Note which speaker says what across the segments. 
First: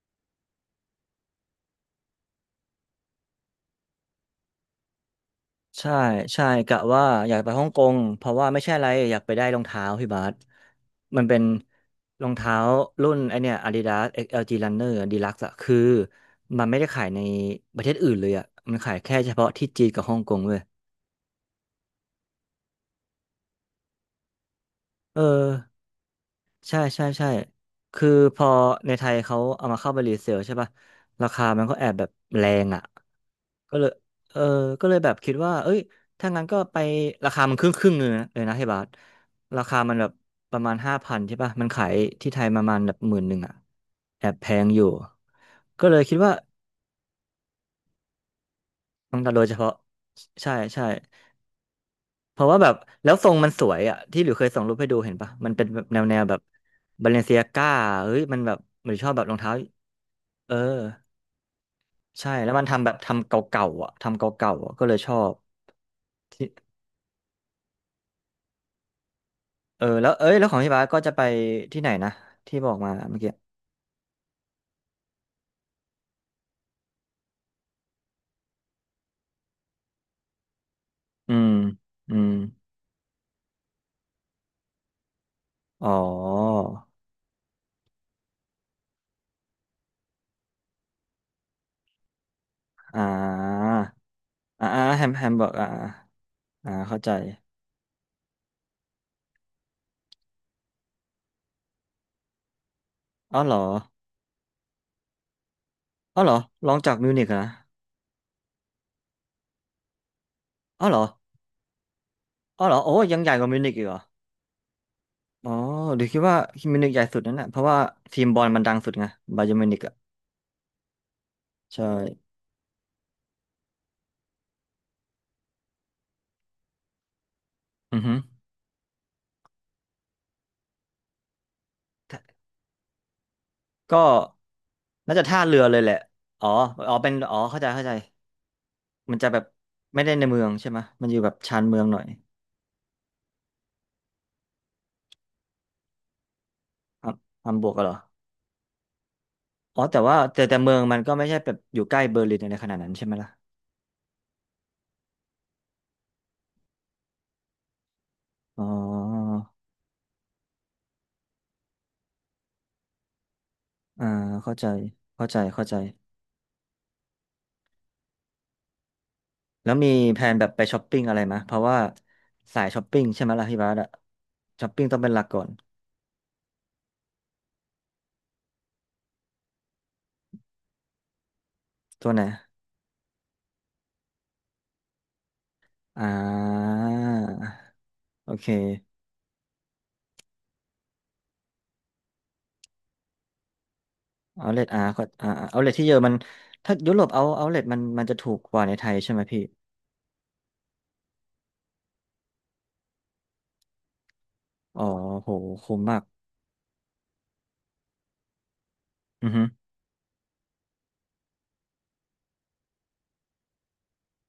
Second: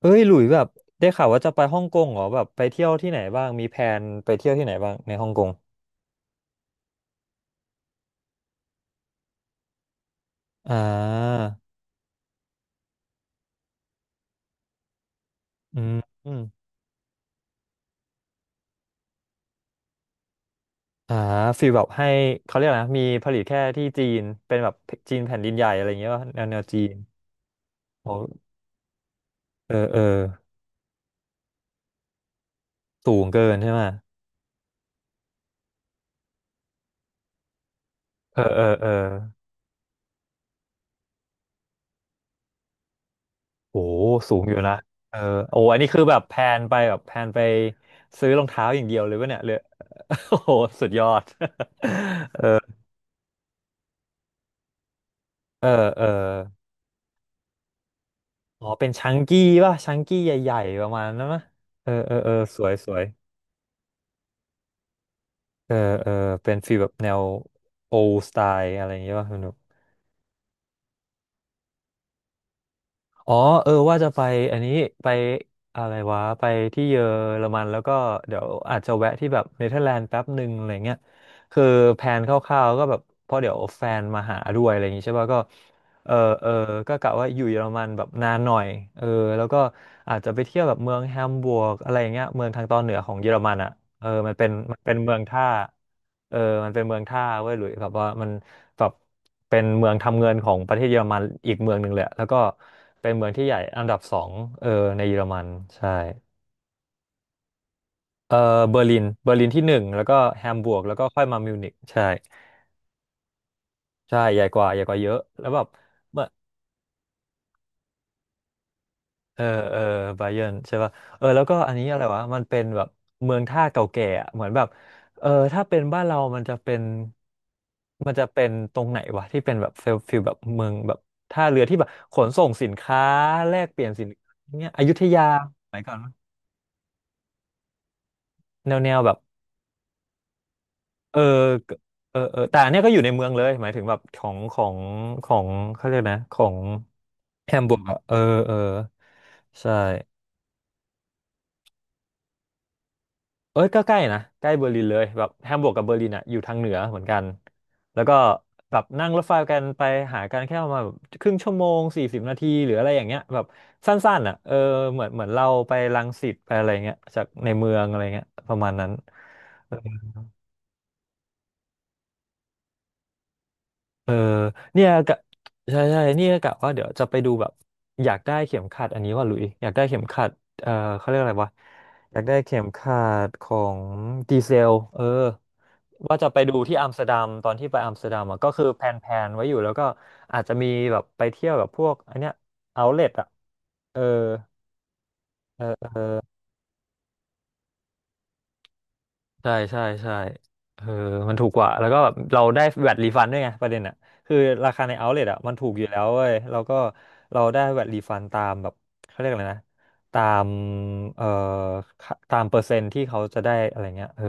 Speaker 1: เอ้ยหลุยแบบได้ข่าวว่าจะไปฮ่องกงเหรอแบบไปเที่ยวที่ไหนบ้างมีแผนไปเที่ยวที่ไหนบ้างในฮ่องกง
Speaker 2: ใช่ใช่กะว่าอยากไปฮ่องกงเพราะว่าไม่ใช่อะไรอยากไปได้รองเท้าพี่บาส
Speaker 1: อ่า
Speaker 2: มันเป็นรองเท้ารุ่นไอเนี่ย Adidas XLG Runner Deluxe อะคือ
Speaker 1: อืมอม
Speaker 2: มันไม่ได้ขายในประเทศอื่นเลยอะมันขายแค่เฉพาะที่จีนกับฮ่องกงเว้ย
Speaker 1: อ่าฟีลแบบให้เขาเรียกอะไรนะมีผลิตแค่ที่จีนเป็นแบบจี
Speaker 2: เอ
Speaker 1: น
Speaker 2: อ
Speaker 1: แผ่นดินใหญ่อะไรอย่างเงี้ยว่าแนวแนวจี
Speaker 2: ใช่
Speaker 1: น
Speaker 2: ใช่ใช่คือพ
Speaker 1: โอ้
Speaker 2: อในไทยเขาเอา
Speaker 1: เออ
Speaker 2: มาเข้า
Speaker 1: เอ
Speaker 2: ไป
Speaker 1: อ
Speaker 2: รีเซลใช่ป่ะราคามันก็แอบแบบแรงอะ
Speaker 1: สูงเกินใช่
Speaker 2: ก็
Speaker 1: ไหม
Speaker 2: เลยเออก็เลยแบบคิดว่า เอ้ยถ้างั้นก็ไปราคามันครึ่งครึ่งเลยนะเล
Speaker 1: เอ
Speaker 2: ย
Speaker 1: อ
Speaker 2: นะ
Speaker 1: เอ
Speaker 2: เฮย
Speaker 1: อ
Speaker 2: บา
Speaker 1: เอ
Speaker 2: ส
Speaker 1: อ
Speaker 2: ราคามันแบบประมาณ5,000ใช่ป่ะมันขายที่ไทยประมาณแบบหมื่นหนึ่งอะ
Speaker 1: โอ้
Speaker 2: แอบ
Speaker 1: สูง
Speaker 2: แพ
Speaker 1: อยู่
Speaker 2: ง
Speaker 1: นะ
Speaker 2: อยู่
Speaker 1: เออโอ้อัน
Speaker 2: ก็
Speaker 1: นี้
Speaker 2: เล
Speaker 1: คื
Speaker 2: ย
Speaker 1: อ
Speaker 2: คิ
Speaker 1: แบ
Speaker 2: ด
Speaker 1: บ
Speaker 2: ว่า
Speaker 1: แพลนไปแบบแพลนไปซื้อรองเท้าอย่างเดียวเลย
Speaker 2: ต้อง
Speaker 1: วะ
Speaker 2: ตัด
Speaker 1: เนี่ย
Speaker 2: โดย
Speaker 1: เล
Speaker 2: เฉ
Speaker 1: ย
Speaker 2: พาะ
Speaker 1: โอ้โห
Speaker 2: ใช่ใช่
Speaker 1: สุดยอด
Speaker 2: เพ
Speaker 1: เออ
Speaker 2: ราะว่าแบบแล้วทรงมันสวยอ่ะที่หลิวเคยส่งรูปให้ดูเห็นปะมันเป็
Speaker 1: เอ
Speaker 2: น
Speaker 1: อ
Speaker 2: แบบแน
Speaker 1: เออ
Speaker 2: วแนวแบบบาเลนเซียก้าเฮ้ย มันแบบ
Speaker 1: อ๋อเป็
Speaker 2: ห
Speaker 1: น
Speaker 2: รือช
Speaker 1: ชั
Speaker 2: อบ
Speaker 1: ง
Speaker 2: แบบรอ
Speaker 1: กี้
Speaker 2: งเท้า
Speaker 1: ป่ะชังกี้ให
Speaker 2: เอ
Speaker 1: ญ่
Speaker 2: อ
Speaker 1: ๆประมาณนั้นมั้เออ เออ เอ
Speaker 2: ใช่
Speaker 1: อ
Speaker 2: แล้ว
Speaker 1: ส
Speaker 2: มัน
Speaker 1: วย
Speaker 2: ทำ
Speaker 1: ส
Speaker 2: แบบ
Speaker 1: วย
Speaker 2: ทำเก่าๆอะก็เลยชอบ
Speaker 1: เออ เออ เป็นฟีลแบบแนวโอ d สไตล์อะไรอย่างเงี้ยป่ะคุณ
Speaker 2: เออแล้วเอ้ยแล้วของพี่บาสก็จะไปที่ไหนนะที่บอกมาเมื่อ
Speaker 1: อ๋
Speaker 2: กี้
Speaker 1: อเออว่าจะไปอันนี้ไปอะไรวะไปที่เยอรมันแล้วก็เดี๋ยวอาจจะแวะที่แบบเนเธอร์แลนด์แป๊บหนึ่งอะไรเงี้ย
Speaker 2: อืม
Speaker 1: คือแผ
Speaker 2: อื
Speaker 1: นค
Speaker 2: ม
Speaker 1: ร่าวๆก็แบบเพราะเดี๋ยวแฟนมาหาด้วยอะไรอย่างงี้ใช่ป่ะก็
Speaker 2: อ๋อ
Speaker 1: เออเออก็กะว่าอยู่เยอรมันแบบนานหน่อยเออแล้วก็อาจจะไปเที่ยวแบบเมืองแฮมบวร์กอะไรอย่างเงี้ยเมืองทางตอนเหนือ
Speaker 2: อ่
Speaker 1: ของเยอรมัน
Speaker 2: า
Speaker 1: อ่ะเออมันเป็น
Speaker 2: อ่า
Speaker 1: มัน
Speaker 2: อ่า
Speaker 1: เป็นเมือง
Speaker 2: แฮมเบ
Speaker 1: ท่า
Speaker 2: อร์กอ่า
Speaker 1: เออมั
Speaker 2: อ่า
Speaker 1: นเป็นเมื
Speaker 2: เข้า
Speaker 1: อง
Speaker 2: ใจ
Speaker 1: ท่าเว้ยหลุยแบบว่ามันแบบเป็นเมืองทำเงินของประเทศเยอรมันอีกเมืองหนึ่งเลยแล้วก็เป็นเมือง
Speaker 2: อ๋อ
Speaker 1: ที่
Speaker 2: เห
Speaker 1: ให
Speaker 2: ร
Speaker 1: ญ่
Speaker 2: อ
Speaker 1: อันดับสองเออในเยอรมันใช่
Speaker 2: อ๋อเหรอลองจากมิวนิกเหรอนะ
Speaker 1: เออเบอร์ลินเบอร์ลินที่หนึ่งแล้วก็แฮมบูร์ก
Speaker 2: อ๋อ
Speaker 1: แล้
Speaker 2: เห
Speaker 1: ว
Speaker 2: รอ
Speaker 1: ก็ค่อยมามิวนิกใช่
Speaker 2: อ๋อเหรอโอ้ยังใหญ่กว่ามิวนิกอีกเหรอ
Speaker 1: ใช่ใหญ่กว่าใหญ่กว่าเยอะแล้
Speaker 2: อ๋
Speaker 1: ว
Speaker 2: อ
Speaker 1: แบบ
Speaker 2: เดี๋ยวคิดว่ามิวนิกใหญ่สุดนั่นแหละเพราะว่าทีมบอลมันดังสุดไง
Speaker 1: เอ
Speaker 2: บา
Speaker 1: อ
Speaker 2: เยิร์นมิว
Speaker 1: เอ
Speaker 2: นิ
Speaker 1: อ
Speaker 2: กอ่ะ
Speaker 1: ไบเยิร์นใช่ป่ะเออแล้วก็อันนี้
Speaker 2: ใช่
Speaker 1: อะไรวะมันเป็นแบบเมืองท่าเก่าแก่อะเหมือนแบบเออถ้าเป็นบ้านเรามันจะเป็น
Speaker 2: อือ
Speaker 1: มั
Speaker 2: ฮึ
Speaker 1: นจะเป็นตรงไหนวะที่เป็นแบบฟิลฟิลแบบเมืองแบบท่าเรือที่แบบขนส่งสินค้าแลกเปลี่ยน
Speaker 2: ก็
Speaker 1: สินค้าเนี้ยอยุธ
Speaker 2: น่า
Speaker 1: ยา
Speaker 2: จะท่าเรือ
Speaker 1: ส
Speaker 2: เล
Speaker 1: มั
Speaker 2: ย
Speaker 1: ย
Speaker 2: แห
Speaker 1: ก่อ
Speaker 2: ละ
Speaker 1: นมั้ย
Speaker 2: อ๋ออ๋อเป็นอ๋อเข้าใจเข้าใจ
Speaker 1: แนวแนวแบ
Speaker 2: มั
Speaker 1: บ
Speaker 2: นจะแบบไม่ได้ในเมืองใช่ไหม มันอ
Speaker 1: เออ
Speaker 2: ยู่แบบชานเมืองหน่อย
Speaker 1: เออเออแต่อันเนี้ยก็อยู่ในเมืองเลยหมายถึงแบบของของของเขาเรียกนะของ
Speaker 2: ฮัม
Speaker 1: แฮ
Speaker 2: ฮัม
Speaker 1: ม
Speaker 2: บว
Speaker 1: บู
Speaker 2: ก
Speaker 1: ร์
Speaker 2: ก
Speaker 1: ก
Speaker 2: เหรอ
Speaker 1: อะเออเออใช่
Speaker 2: อ๋อแต่ว่าแต่เมืองมันก็ไม่ใช่แบบอยู่ใกล้เบอร์ลินอะไรขนาดนั้นใช่ไหมล่ะ
Speaker 1: เอ้ยก็ใกล้นะใกล้เบอร์ลินเลยแบบแฮมบูร์กกับเบอร์ลินอ่ะอยู่ทางเหนือเหมือนกันแล้วก็
Speaker 2: อ๋
Speaker 1: แบบนั่งรถไฟ
Speaker 2: อ
Speaker 1: กันไปหากันแค่ประมาณแบบครึ่งชั่วโมง40 นาทีหรืออะไรอย่างเงี้ยแบบ
Speaker 2: อ่า
Speaker 1: สั้นๆอ่ะเออ
Speaker 2: เข้าใจ
Speaker 1: เหมือนเหมือ
Speaker 2: เข้า
Speaker 1: น
Speaker 2: ใจ
Speaker 1: เรา
Speaker 2: เข้า
Speaker 1: ไป
Speaker 2: ใจ
Speaker 1: รังสิตไปอะไรเงี้ยจากในเมืองอะไรเงี้ยประมาณนั้น
Speaker 2: แล้วมีแผนแบบไปช้อปปิ้งอะไรไหมเพราะว่าสายช้อปปิ้งใช่ไหมล่ะพี่บาสอะ
Speaker 1: เออ
Speaker 2: ช้อป
Speaker 1: เนี่
Speaker 2: ปิ้ง
Speaker 1: ย
Speaker 2: ต้องเป็น
Speaker 1: กะ
Speaker 2: หลักก่อน
Speaker 1: ใช่ใช่เนี่ยกะว่าเดี๋ยวจะไปดูแบบอยากได้เข็มขัดอันนี้ว่าหลุยอยากได้เข็มขัดเออเขาเรียกอะไรวะ
Speaker 2: ตัว
Speaker 1: อ
Speaker 2: ไห
Speaker 1: ยา
Speaker 2: น
Speaker 1: กได้เข็มขัดของดีเซลเออ
Speaker 2: อ่
Speaker 1: ว่าจะไปดูที่อัมสเตอร์ดัม
Speaker 2: า
Speaker 1: ตอนที่ไปอัมสเตอร์ดัม
Speaker 2: โอ
Speaker 1: อะ
Speaker 2: เค
Speaker 1: ก็คือแพลนๆไว้อยู่แล้วก็อาจจะมีแบบไปเที่ยวแบบพวกอันเนี้ยเอาเลทอ่ะเออ
Speaker 2: เอาเลทอาร์ก็อ่าเอาเลทที่เยอะมันถ้ายุโรปเอาเลทมันจะถูกกว่าในไทยใช่ไหมพี่
Speaker 1: ใช่ใช่ใช่เออมันถูกกว่าแล้วก็แบบเราได้แวตรีฟันด้วยไงประเด็นอ่ะคือรา
Speaker 2: อ๋
Speaker 1: คา
Speaker 2: อ
Speaker 1: ในเอาท์เลท
Speaker 2: โห
Speaker 1: อ่ะมันถูก
Speaker 2: คุ้
Speaker 1: อ
Speaker 2: ม
Speaker 1: ยู่
Speaker 2: มา
Speaker 1: แล้
Speaker 2: ก
Speaker 1: วเว้ยแล้วก็เราได้แวตรีฟันตามแบบเขาเรีย
Speaker 2: อื
Speaker 1: ก
Speaker 2: อ
Speaker 1: อะ
Speaker 2: ฮึ
Speaker 1: ไรนะตามเอ่อค่าตามเปอร์เซ็นต์ที่เขาจะได้อะไรเงี้ยเออ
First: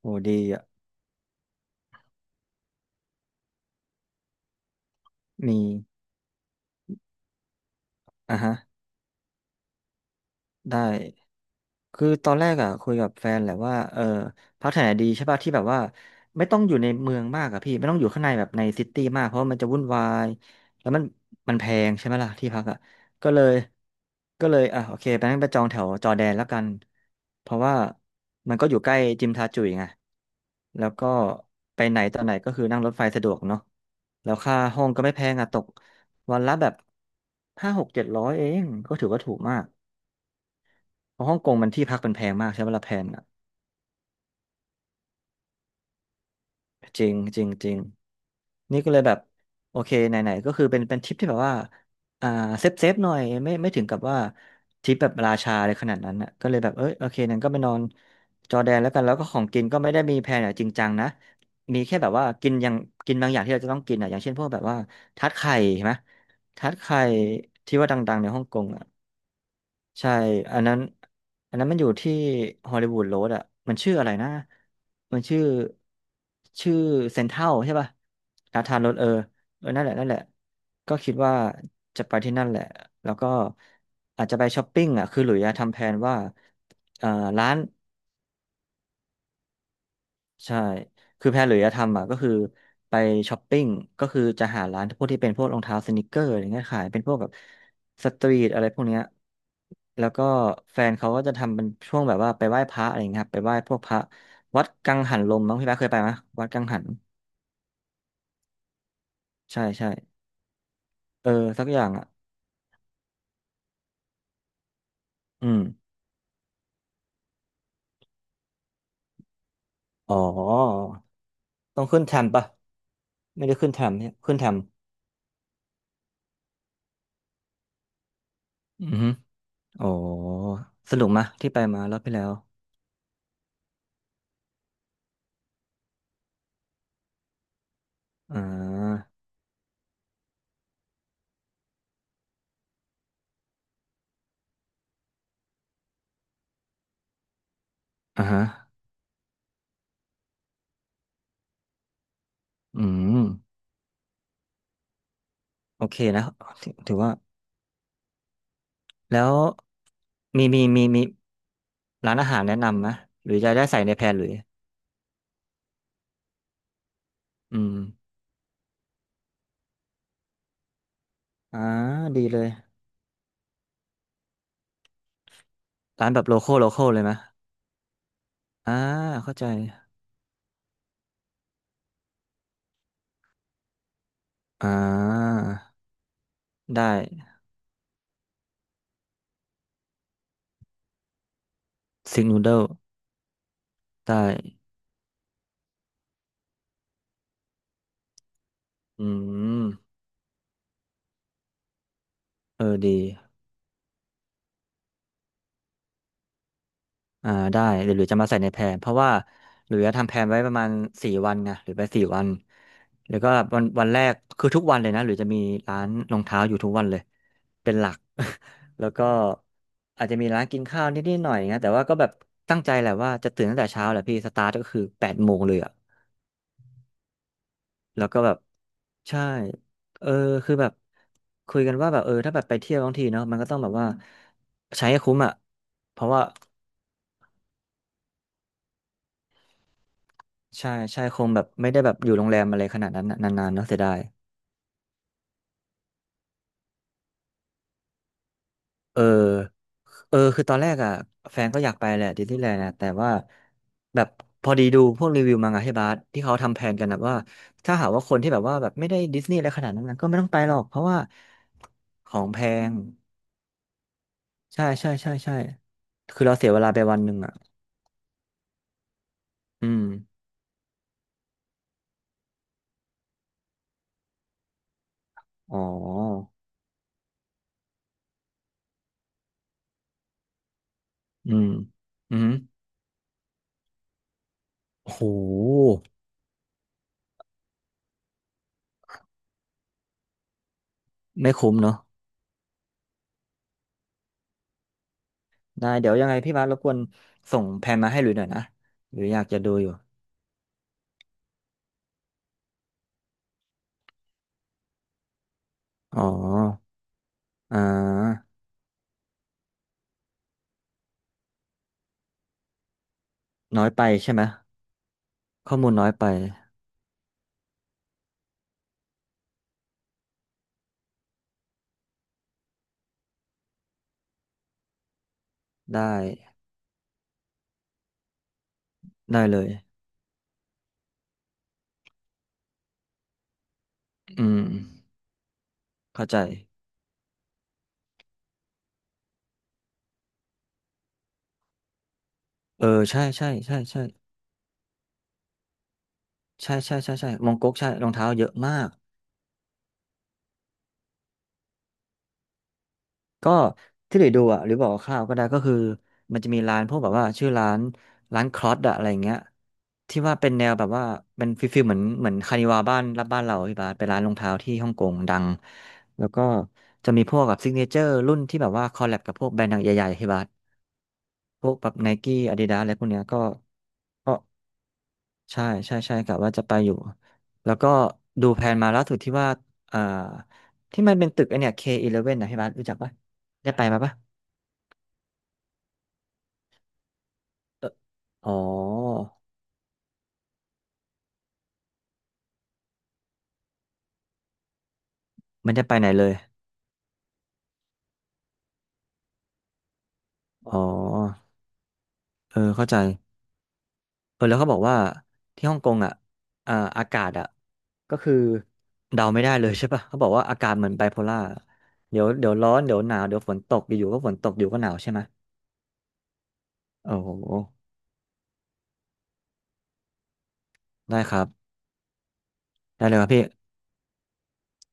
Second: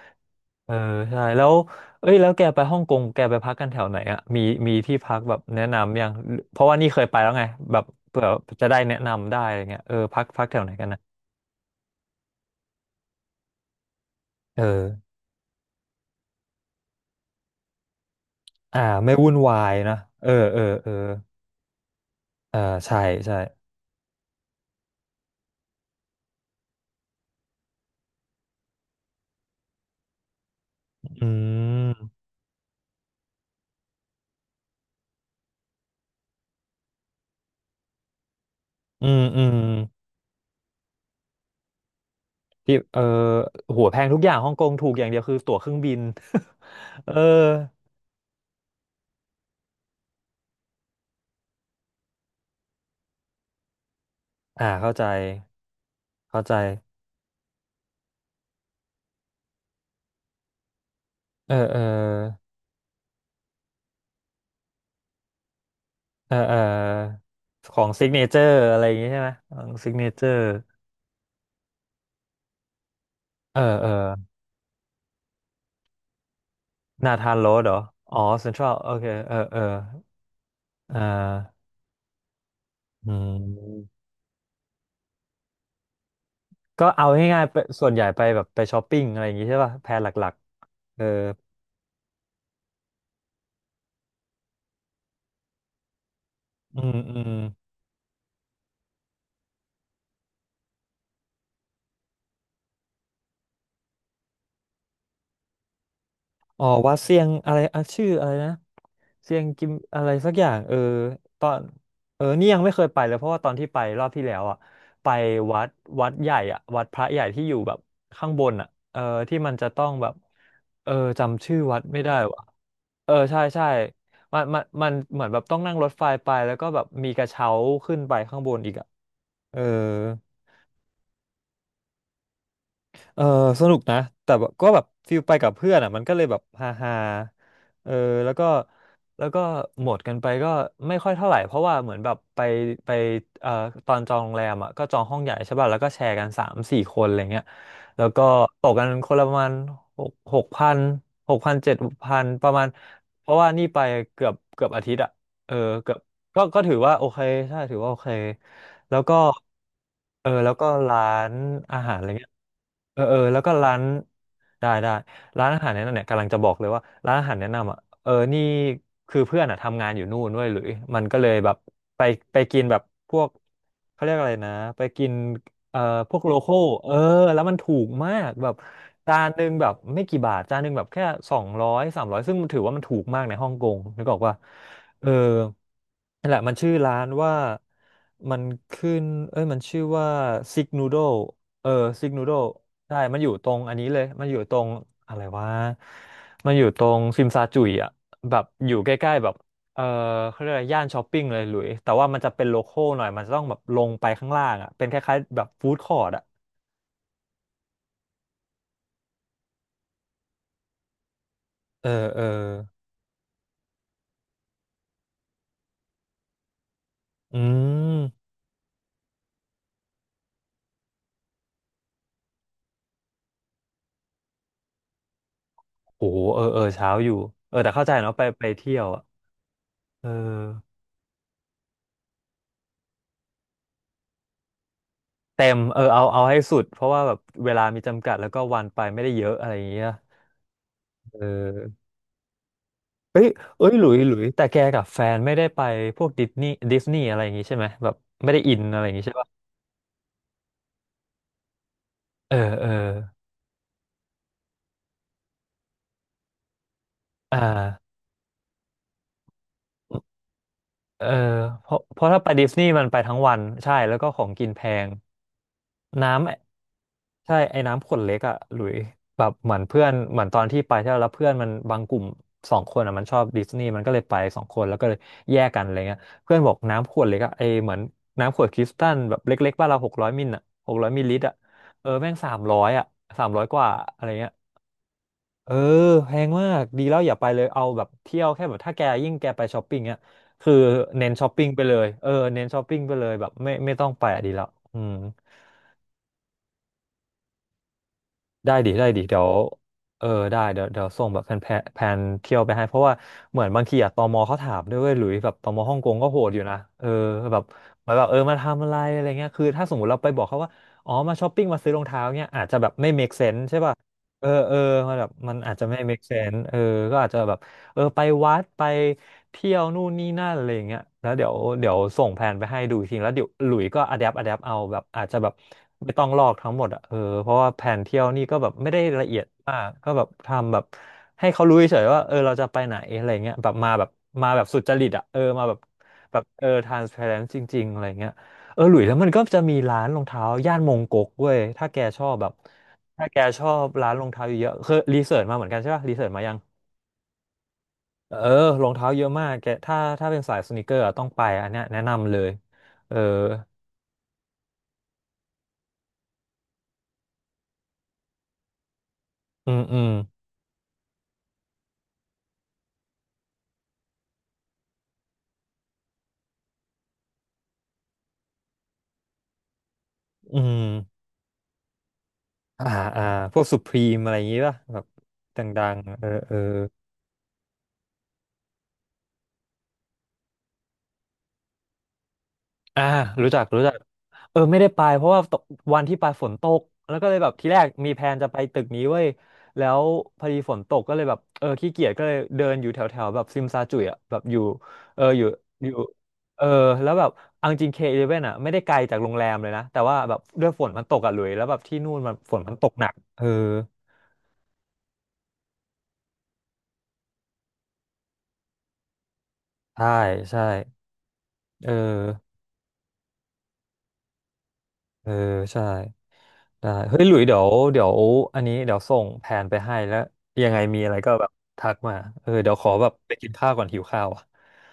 Speaker 2: โหดีอ่ะ
Speaker 1: เออใช่แล้วเอ้ยแล้วแกไปฮ่องกงแกไปพักกันแถวไหนอ่ะมีมีที่พักแบบ
Speaker 2: มี
Speaker 1: แนะนำยังเพราะว่านี่เคยไปแล้วไงแบบเผื่อ
Speaker 2: อ่ะฮะ
Speaker 1: จะได้แนะนำได้อะไรเงี้ยเออพักพักแถวไหน
Speaker 2: ได้
Speaker 1: กันนะ
Speaker 2: คือตอนแรกอ่ะคุยกับแฟนแหละว่าเออ
Speaker 1: เอ
Speaker 2: พักแถว
Speaker 1: อ
Speaker 2: ไหนดีใช่ป่ะที่แบบว่าไม่ต้องอยู่ในเมืองมากอะพี่ไม่ต้องอยู่ข้างในแบบใน
Speaker 1: อ่า
Speaker 2: ซิตี้
Speaker 1: ไม่
Speaker 2: มาก
Speaker 1: วุ่
Speaker 2: เพ
Speaker 1: น
Speaker 2: ราะ
Speaker 1: วา
Speaker 2: มันจะ
Speaker 1: ย
Speaker 2: วุ่น
Speaker 1: นะ
Speaker 2: วา
Speaker 1: เอ
Speaker 2: ย
Speaker 1: อเออ
Speaker 2: แล้
Speaker 1: เอ
Speaker 2: ว
Speaker 1: อ
Speaker 2: มันแพงใช่ไหมล่ะที่
Speaker 1: เออ
Speaker 2: พักอ่ะ
Speaker 1: ใช่
Speaker 2: ก็
Speaker 1: ใช่
Speaker 2: เลยอ่ะโอเคไปนั่งไปจองแถวจอร์แดนแล้วกันเพราะว่ามันก็อยู่ใกล้จิมทาจุยไงแล้วก็
Speaker 1: อื
Speaker 2: ไปไหน
Speaker 1: ม
Speaker 2: ตอนไหนก็คือนั่งรถไฟสะดวกเนาะแล้วค่าห้องก็ไม่แพงอ่ะตกวันละแบบห้าหกเจ็ดร้อยเองก็ถื
Speaker 1: อื
Speaker 2: อว่า
Speaker 1: ม
Speaker 2: ถูก
Speaker 1: อื
Speaker 2: มา
Speaker 1: ม
Speaker 2: ก เพราะฮ่องกงมันที่พักมันแพงมากใช่ไหมเว
Speaker 1: ที่
Speaker 2: ละแพ
Speaker 1: เออ
Speaker 2: งอ่ะ
Speaker 1: หัวแพงทุกอย่างฮ่องกงถูกอย่างเดียวคือตั๋วเครื่องบิน
Speaker 2: จ ริ
Speaker 1: เออ
Speaker 2: งจริงจริงนี่ก็เลยแบบโอเคไหนๆก็คือเป็นทริปที่แบบว่าอ่าเซฟเซฟหน่อยไม่ถึงกับว่า
Speaker 1: อ่า
Speaker 2: ท
Speaker 1: เข้า
Speaker 2: ริป
Speaker 1: ใจ
Speaker 2: แบบราชาเลยขนาดนั้นอ่ะ
Speaker 1: เข้า
Speaker 2: ก็
Speaker 1: ใจ
Speaker 2: เลยแบบเอยโอเคนั้นก็ไปนอนจอร์แดนแล้วกันแล้วก็ของกินก็ไม่ได้มีแพลนอย่างจริงจังนะ
Speaker 1: เออเอ
Speaker 2: มี
Speaker 1: อ
Speaker 2: แค่แบบว่ากินบางอย่างที่เราจะต้องกินอ่ะอย่างเช่นพวกแบบว่าทาร์ตไข่ใช่ไหม
Speaker 1: เออเออ
Speaker 2: ทาร์ตไข่
Speaker 1: ข
Speaker 2: ที่
Speaker 1: อ
Speaker 2: ว่า
Speaker 1: งซิก
Speaker 2: ดั
Speaker 1: เน
Speaker 2: งๆใน
Speaker 1: เจอ
Speaker 2: ฮ่องก
Speaker 1: ร์
Speaker 2: ง
Speaker 1: อะไร
Speaker 2: อ่ะ
Speaker 1: อย่างงี้ใช่ไหมของซิกเน
Speaker 2: ใช่
Speaker 1: เจอร์
Speaker 2: อันนั้น อันนั้นมันอยู่ที่ฮอลลีวูดโรดอ่ะ
Speaker 1: เออ
Speaker 2: มัน
Speaker 1: เออ
Speaker 2: ชื่ออะไรนะมันชื่อชื่อ
Speaker 1: นา
Speaker 2: เซ็น
Speaker 1: ธา
Speaker 2: ท
Speaker 1: น
Speaker 2: รั
Speaker 1: โร
Speaker 2: ล
Speaker 1: ดเห
Speaker 2: ใช่
Speaker 1: รอ
Speaker 2: ป่ะ
Speaker 1: อ๋อเซ็นท
Speaker 2: อา
Speaker 1: รัล
Speaker 2: คาร
Speaker 1: โอ
Speaker 2: รถเอ
Speaker 1: เค
Speaker 2: อ
Speaker 1: เออเออ
Speaker 2: เออ นั่นแหละ นั่นแหละ
Speaker 1: เอ
Speaker 2: ก็
Speaker 1: อ
Speaker 2: คิดว่าจะไปที่นั่นแหละ
Speaker 1: อื
Speaker 2: แล้วก็
Speaker 1: ม
Speaker 2: อาจจะไปช้อปปิ้งอ่ะ คือหลุยส์อะทำแผนว่า
Speaker 1: ก็เอา
Speaker 2: เอ่อ
Speaker 1: ง่าย
Speaker 2: ร้า
Speaker 1: ๆไป
Speaker 2: น
Speaker 1: ส่วนใหญ่ไปแบบไปช้อปปิ้งอะไรอย่างงี้ใช่ป่ะแพลนหลัก
Speaker 2: ใช่
Speaker 1: ๆเออ
Speaker 2: คือแพลนหรือจะทำอ่ะก็คือไปช้อปปิ้งก็คือจะหาร้านพวกที่เป็นพวกรองเท้าสนิกเกอร์อะไรเงี้ย
Speaker 1: อื
Speaker 2: ขาย
Speaker 1: ม
Speaker 2: เป็นพ
Speaker 1: อื
Speaker 2: วกแบ
Speaker 1: ม
Speaker 2: บสตรีทอะไรพวกเนี้ยแล้วก็แฟนเขาก็จะทำเป็นช่วงแบบว่าไปไหว้พระอะไรเงี้ยครับไปไหว้พวกพระวัดกังหันลมมั้งพี่แป๊ะเคยไปไหมวัดกั
Speaker 1: อ๋อ
Speaker 2: งหัน
Speaker 1: วัดเซียงอะไรอ่ะชื่ออะไรนะเซียง
Speaker 2: ใช่
Speaker 1: กิม
Speaker 2: ใช่
Speaker 1: อะไรสักอย่างเออ
Speaker 2: เออ
Speaker 1: ตอน
Speaker 2: สักอย่างอ่ะ
Speaker 1: เออนี่ยังไม่เคยไปเลยเพราะว่าตอนที่ไปรอบที่แล้วอ่ะไป
Speaker 2: อืม
Speaker 1: วัดวัดใหญ่อ่ะวัดพระใหญ่ที่อยู่แบบข้างบนอ่ะเออที่มันจะต้องแบ
Speaker 2: อ๋
Speaker 1: บ
Speaker 2: อ
Speaker 1: เออจำชื่อวั
Speaker 2: ต้
Speaker 1: ด
Speaker 2: อง
Speaker 1: ไม่
Speaker 2: ขึ้น
Speaker 1: ได้
Speaker 2: แทม
Speaker 1: ว่ะ
Speaker 2: ปะ
Speaker 1: เออใช่
Speaker 2: ไม่ได้
Speaker 1: ใช่
Speaker 2: ขึ้นแทมเนี่ยขึ้น
Speaker 1: มัน
Speaker 2: แทม
Speaker 1: มันมันเหมือนแบบต้องนั่งรถไฟไปแล้วก็แบบมีกระเช้าขึ้นไปข้างบนอีก
Speaker 2: อื
Speaker 1: อ่ะ
Speaker 2: อฮึ
Speaker 1: เออ
Speaker 2: อ๋อสนุกมะที่ไปมาแล้วไปแล้ว
Speaker 1: เออสนุกนะแต่แบบก็แบบฟิลไปกับเพื่อนอ่ะมันก็เลยแบบฮาฮาเออแล้ว
Speaker 2: อ่
Speaker 1: ก็
Speaker 2: า
Speaker 1: แล้วก็หมดกันไปก็ไม่ค่อยเท่าไหร่เพราะว่าเหมือนแบบไปเอ่อตอนจองโรงแรมอ่ะก็จองห้องใหญ่ใช่ป่ะแล้วก็แชร์กัน3-4 คนอะไรเงี้ยแล้วก็
Speaker 2: อ่าฮะ
Speaker 1: ตกกันคนละประมาณหกพัน6,000-7,000ประมาณ
Speaker 2: อืม
Speaker 1: เพราะว่านี่ไปเกือบอาทิตย์อ่ะเออ
Speaker 2: โอ
Speaker 1: เกือ
Speaker 2: เค
Speaker 1: บ
Speaker 2: นะ
Speaker 1: ก็
Speaker 2: ถ
Speaker 1: ถือว่า
Speaker 2: ถือ
Speaker 1: โอ
Speaker 2: ว่า
Speaker 1: เคใช่ถือว่าโอเคแล้วก็
Speaker 2: แล้ว
Speaker 1: เออ
Speaker 2: มี
Speaker 1: แล้วก็ร้านอาหารอะไร
Speaker 2: ร้านอา
Speaker 1: เงี้ย
Speaker 2: หารแนะนำไหม
Speaker 1: เออเออ
Speaker 2: หรือ
Speaker 1: แล้วก็
Speaker 2: จะได้
Speaker 1: ร้า
Speaker 2: ใส่
Speaker 1: น
Speaker 2: ในแพลนหรือ
Speaker 1: ได้ได้ร้านอาหารแนะนำเนี่ยกำลังจะบอกเลยว่าร้านอาหารแนะ
Speaker 2: อื
Speaker 1: นำ
Speaker 2: ม
Speaker 1: อ่ะเออนี่คือเพื่อนอ่ะทำงานอยู่นู่นด้วยหรือมันก็เลยแบบ
Speaker 2: อ่า
Speaker 1: ไป
Speaker 2: ดี
Speaker 1: ไป
Speaker 2: เลย
Speaker 1: กินแบบพวกเขาเรียกอะไรนะไปกินเอ่อ
Speaker 2: ร้าน
Speaker 1: พว
Speaker 2: แบ
Speaker 1: ก
Speaker 2: บ
Speaker 1: โล
Speaker 2: โล
Speaker 1: ค
Speaker 2: ค
Speaker 1: อ
Speaker 2: อล
Speaker 1: ล
Speaker 2: โลคอ
Speaker 1: เอ
Speaker 2: ล
Speaker 1: อ
Speaker 2: เลยไหม
Speaker 1: แล้วมันถูกมากแบบ
Speaker 2: อ่า
Speaker 1: จาน
Speaker 2: เข้า
Speaker 1: ห
Speaker 2: ใจ
Speaker 1: นึ่งแบบไม่กี่บาทจานหนึ่งแบบแค่200-300ซึ่งมันถือว่ามันถูกมากในฮ่องกงนึกออกว่า
Speaker 2: อ่า
Speaker 1: เออนั่นแหละมันชื่อ
Speaker 2: ได้
Speaker 1: ร้านว่ามันขึ้นเอ้ยมันชื่อว่าซิกนูโดเออซิกนู
Speaker 2: ซิก
Speaker 1: โด
Speaker 2: นูเดิล
Speaker 1: ใช่มันอยู่ตรงอันนี้เลย
Speaker 2: ได้
Speaker 1: มันอยู่ตรงอะไรวะมันอยู่ตรงซิมซาจุยอ่ะแบบอยู่ใก
Speaker 2: อื
Speaker 1: ล้ๆแบบ
Speaker 2: ม
Speaker 1: เออเขาเรียกอะไรย่านช้อปปิ้งเลยหลุยแต่ว่ามันจะเป็นโล
Speaker 2: เออ
Speaker 1: คอล
Speaker 2: ดี
Speaker 1: หน่อยมันจะต้องแบบลงไปข้างล่างอ่ะเป็นคล้ายๆแบบฟู้ดคอร์ทอ่ะ
Speaker 2: ได้เดี๋ยวหลุยจะมาใส่ในแพลนเพราะว่าหลุยจะทำแพลนไว้ประมาณสี่วันไงหรือไป
Speaker 1: เอ
Speaker 2: สี่
Speaker 1: อเอ
Speaker 2: วั
Speaker 1: อ
Speaker 2: นแล้วก็วันแรกคือทุกวันเลยนะหรือจะมีร้านรองเท้าอยู่ทุกวันเลย
Speaker 1: อื
Speaker 2: เป็นหลัก
Speaker 1: ม
Speaker 2: แล้วก็อาจจะมีร้านกินข้าวนิดๆหน่อยๆนะแต่ว่าก็แบบตั้งใจแหละว่าจะตื่นตั้งแต่เช้าแหละพี่สตาร์ทก็คือ8 โมงเลยอะ
Speaker 1: โหเออเออเช้าอยู่เออแต่เข้าใจ
Speaker 2: แล้ว
Speaker 1: เนาะ
Speaker 2: ก็
Speaker 1: ไป
Speaker 2: แบบ
Speaker 1: ไปเที่ยวอ่ะ
Speaker 2: ใช่เอ
Speaker 1: เออ
Speaker 2: อคือแบบคุยกันว่าแบบเออถ้าแบบไปเที่ยวทั้งทีเนาะมันก็ต้องแบบว่าใช้ให้คุ้มอ่ะ
Speaker 1: เต็มเออ
Speaker 2: เพ
Speaker 1: เอา
Speaker 2: ราะว่า
Speaker 1: เอาให้สุดเพราะว่าแบบเวลามีจำกัดแล้วก็วันไปไม่ได้เยอะอะไรอย่างเงี้ย
Speaker 2: ใช่ใช่
Speaker 1: เอ
Speaker 2: คงแบบไม่ได้
Speaker 1: อ
Speaker 2: แบบอยู่โรงแรมอะไรขนาดนั้นน่ะ
Speaker 1: เอ้ย
Speaker 2: นานๆ
Speaker 1: เอ้
Speaker 2: เนาะ
Speaker 1: ย
Speaker 2: เสีย
Speaker 1: หลุ
Speaker 2: ดา
Speaker 1: ย
Speaker 2: ย
Speaker 1: หลุยแต่แกกับแฟนไม่ได้ไปพวกดิสนีย์ดิสนีย์อะไรอย่างงี้ใช่ไหมแบบไม่ได้อินอะไรอย่าง
Speaker 2: เอ
Speaker 1: งี้ใช่ปะ
Speaker 2: อเออคือตอนแรกอ่ะแฟนก็อยากไปแหละดิส
Speaker 1: เอ
Speaker 2: นี
Speaker 1: อ
Speaker 2: ย์แลนด์
Speaker 1: เออ
Speaker 2: นะแต่ว่าแบบพอดีดูพวกรีวิวมาไงที่บาสที่เขาทำแผนกันนะว่า
Speaker 1: อ่า
Speaker 2: ถ้าหากว่าคนที่แบบว่าแบบไม่ได้ดิสนีย์อะไรขนาดนั้นนะก็ไม่ต้องไปหรอกเพราะว่า
Speaker 1: เออเพราะ
Speaker 2: ข
Speaker 1: ถ้า
Speaker 2: อง
Speaker 1: ไป
Speaker 2: แพ
Speaker 1: ดิสนีย์
Speaker 2: ง
Speaker 1: มันไปทั้งวันใช่แล้วก็ของกินแพ
Speaker 2: ใช่
Speaker 1: ง
Speaker 2: ใช่ใช่ใช่
Speaker 1: น
Speaker 2: คือเราเสียเว
Speaker 1: ้ำ
Speaker 2: ลาไปวันหนึ่งอ่ะ
Speaker 1: ใช่ไอ้น้ำขวดเล็กอะหลุยแบบเหมือน
Speaker 2: อื
Speaker 1: เพื่
Speaker 2: ม
Speaker 1: อนเหมือนตอนที่ไปเที่ยวแล้วเพื่อนมันบางกลุ่มสองคนอะมันชอบดิสนีย์มันก็เลยไปสองคนแล้วก็เลยแยก
Speaker 2: อ๋
Speaker 1: กั
Speaker 2: อ
Speaker 1: นอะไรเงี้ยเพื่อนบอกน้ำขวดเล็กอะไอเหมือนน้ำขวดคริสตัลแบบเล็กๆบ้านเราหกร้อยมิลอะ600 มิลลิลิตร
Speaker 2: อื
Speaker 1: อะ
Speaker 2: ม
Speaker 1: เออแม่
Speaker 2: อื
Speaker 1: ง
Speaker 2: ม
Speaker 1: สามร้อยอะ300 กว่าอะไรเงี้ย
Speaker 2: โอ้โห
Speaker 1: เออแพงมากดีแล้วอย่าไปเลยเอาแบบเที่ยวแค่แบบถ้าแกยิ่งแกไปช้อปปิ้งเนี้ยคือเน้นช้อป
Speaker 2: ไม่
Speaker 1: ปิ้ง
Speaker 2: คุ้ม
Speaker 1: ไปเล
Speaker 2: เนาะ
Speaker 1: ยเออเน้นช้อปปิ้งไปเลยแบบไม่ต้องไปอะดีแล้วอืม
Speaker 2: ได้เดี๋ยวยังไงพี่บาสรบกวนส่งแพลนมาให้หลุยหน่อยนะ
Speaker 1: ได้ดิได้
Speaker 2: ห
Speaker 1: ดิ
Speaker 2: รืออ
Speaker 1: เดี๋ย
Speaker 2: ยาก
Speaker 1: ว
Speaker 2: จะดูอยู่
Speaker 1: เออได้เดี๋ยวเดี๋ยวส่งแบบแผนเที่ยวไปให้เพราะว่าเหมือนบางทีอะตมเขาถามด้วยเว้ยหลุยแบบตมฮ่องกง
Speaker 2: อ๋
Speaker 1: ก็โหดอยู่นะ
Speaker 2: อ
Speaker 1: เออแบบ
Speaker 2: อ่
Speaker 1: เหมือนแบบเออ
Speaker 2: า
Speaker 1: มาทำอะไรอะไรเงี้ยคือถ้าสมมติเราไปบอกเขาว่าอ๋อมาช้อปปิ้งมาซื้อรองเท้าเงี้ยอาจจะแบบไม่ make sense ใช่
Speaker 2: น้อย
Speaker 1: ป่ะ
Speaker 2: ไปใช่ไหม
Speaker 1: เออเออมันแบบมันอา
Speaker 2: ข้
Speaker 1: จ
Speaker 2: อ
Speaker 1: จะ
Speaker 2: มูล
Speaker 1: ไม่
Speaker 2: น้อย
Speaker 1: make
Speaker 2: ไป
Speaker 1: sense เออก็อาจจะแบบ เออไปวัดไปเที่ยวนู่นนี่นั่นอะไรอย่างเงี้ยแล้วเดี๋ยวเดี๋ยวส่งแผนไปให้ดูอีกทีแล้วเดี๋ยวหลุยส์ก็อะแดปอะแดปเอาแบบอาจจะแบบ
Speaker 2: ได้
Speaker 1: ไม่ต้องลอกทั้งหมดอ่ะเออเพราะว่าแผนเที่ยวนี่ก็แบบไม่ได้ละเอีย
Speaker 2: ได้
Speaker 1: ด
Speaker 2: เลย
Speaker 1: มากก็แบบทำแบบให้เขารู้เฉยๆว่าเออเราจะไปไหนอะไรเงี้ยแบบมาแบบ
Speaker 2: อื
Speaker 1: มาแบ
Speaker 2: ม
Speaker 1: บสุจริตอ่ะเออมาแบบ
Speaker 2: เข้า
Speaker 1: แบ
Speaker 2: ใจ
Speaker 1: บเออ transparent จริงๆอะไรเงี้ยเออหลุยแล้วมันก็จะมีร้านรองเท้าย่านมงก๊กเว้ย
Speaker 2: เออใช่
Speaker 1: ถ้าแก
Speaker 2: ใช่
Speaker 1: ชอ
Speaker 2: ใช่
Speaker 1: บ
Speaker 2: ใช่
Speaker 1: ร้านรองเท้าเยอะๆคือรีเสิร์ชมาเหมือนกันใช่ป่ะรีเสิร์ชมายัง
Speaker 2: ใช่ใช่ใช่ใช่มองก๊กใช่รองเท้า
Speaker 1: เออ
Speaker 2: เยอะมา
Speaker 1: รอ
Speaker 2: ก
Speaker 1: งเท้าเยอะมากแกถ้าเป็นสายสนีกเกอร์อะต้องไปอันเนี้ยแนะนำเลยเออ
Speaker 2: ก็ที่หลุยดูอ่ะหรือบอกคร่าวๆก็ได้ก็คือมันจะมีร้านพวกแบบว่าชื่อร้านร้านคลอสอะอะไรเงี้ย
Speaker 1: อืมอืม
Speaker 2: ที่ว่าเป็นแนวแบบว่าเป็นฟิลเหมือนคานิวาบ้านรับบ้านเราพี่บาสเป็นร้านรองเท้าที่ฮ่องกงดังแล้วก็จะมีพวกแบบซิกเนเจอร์รุ่นที่แบบว่าคอลแลบกับพวกแบรนด์ดังใหญ่ๆพี่บาส
Speaker 1: อืม
Speaker 2: พวกแบบไนกี้อาดิดาส
Speaker 1: อ่า
Speaker 2: อะไรพวกเนี้
Speaker 1: อ่า
Speaker 2: ยก็
Speaker 1: พวกสุพรีมอะ
Speaker 2: ก็
Speaker 1: ไรอย่างงี้ป่ะแบบด
Speaker 2: ใช่
Speaker 1: ั
Speaker 2: ใช่
Speaker 1: ง
Speaker 2: ใช่
Speaker 1: ๆเออ
Speaker 2: กะว่า
Speaker 1: เออ
Speaker 2: จะไปอยู่แล้วก็ดูแผนมาล่าสุดที่ว่าอ่าที่มันเป็นตึกไอเนี่ย K11 นะพี่บาสรู้จัก
Speaker 1: อ่า
Speaker 2: ปะ
Speaker 1: รู้จัก
Speaker 2: ได้ไป
Speaker 1: รู้จัก
Speaker 2: มาปะ
Speaker 1: เออไม่ได้ไปเพราะว่าตกวันที่ไปฝนตกแล้วก็เลยแบบทีแรก
Speaker 2: เอ่อ
Speaker 1: มีแพลนจะ
Speaker 2: อ๋
Speaker 1: ไปตึกนี้เว้
Speaker 2: อ
Speaker 1: ยแล้วพอดีฝนตกก็เลยแบบเออขี้เกียจก็เลยเดินอยู่แถวแถวแบบซิมซาจุยอ่ะแบบอยู่เอออยู่
Speaker 2: มันจะ
Speaker 1: อ
Speaker 2: ไป
Speaker 1: ยู่
Speaker 2: ไหนเลย
Speaker 1: เออแล้วแบบเอาจริงK11อ่ะไม่ได้ไกลจากโรงแรมเลยนะแต่ว่าแบบด้วย
Speaker 2: อ๋อ
Speaker 1: ฝนมันตกอ่ะหลุยแล้วแบบที่นู่นมันฝ
Speaker 2: เออ
Speaker 1: นมันต
Speaker 2: เข้า
Speaker 1: ก
Speaker 2: ใจ
Speaker 1: หนักเออ
Speaker 2: เออแล้วเขาบอกว่าที่ฮ่องกงอ่ะอ่าอากาศอ่ะก็คือเดาไม่ได้เลยใช่ปะ
Speaker 1: ใช่
Speaker 2: เขาบอกว่าอา
Speaker 1: ใช่
Speaker 2: กาศเหมือนไบโพล่า
Speaker 1: เออ
Speaker 2: เดี๋ยวเดี๋ยวร้อนเดี๋ยวหนาวเดี๋ยวฝนตกอยู่ๆก็ฝนตกอยู่ก็หนาวใช่ไหม
Speaker 1: เออใช่ ได้
Speaker 2: โอ้
Speaker 1: เฮ้ย
Speaker 2: โห
Speaker 1: หลุยเดี๋ยวเดี๋ยวอันนี้เดี๋ยวส่งแผนไปให้แล้ว ยังไงมีอะไร
Speaker 2: ได้
Speaker 1: ก็
Speaker 2: ครั
Speaker 1: แบ
Speaker 2: บ
Speaker 1: บทักมาเออเดี๋ยวขอ
Speaker 2: ได้
Speaker 1: แบบ
Speaker 2: เลยครับ
Speaker 1: ไป
Speaker 2: พี่
Speaker 1: กินข้าวก่อนหิวข้าวอ่ะ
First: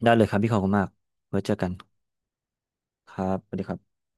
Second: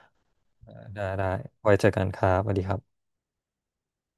Speaker 2: ได้เลยครับพี่ขอบคุณมาก
Speaker 1: ได้ได้
Speaker 2: ไว้เจอกั
Speaker 1: ไว้
Speaker 2: น
Speaker 1: เจอกันครับสวัสดีครับ
Speaker 2: ครับสวัสดีครับ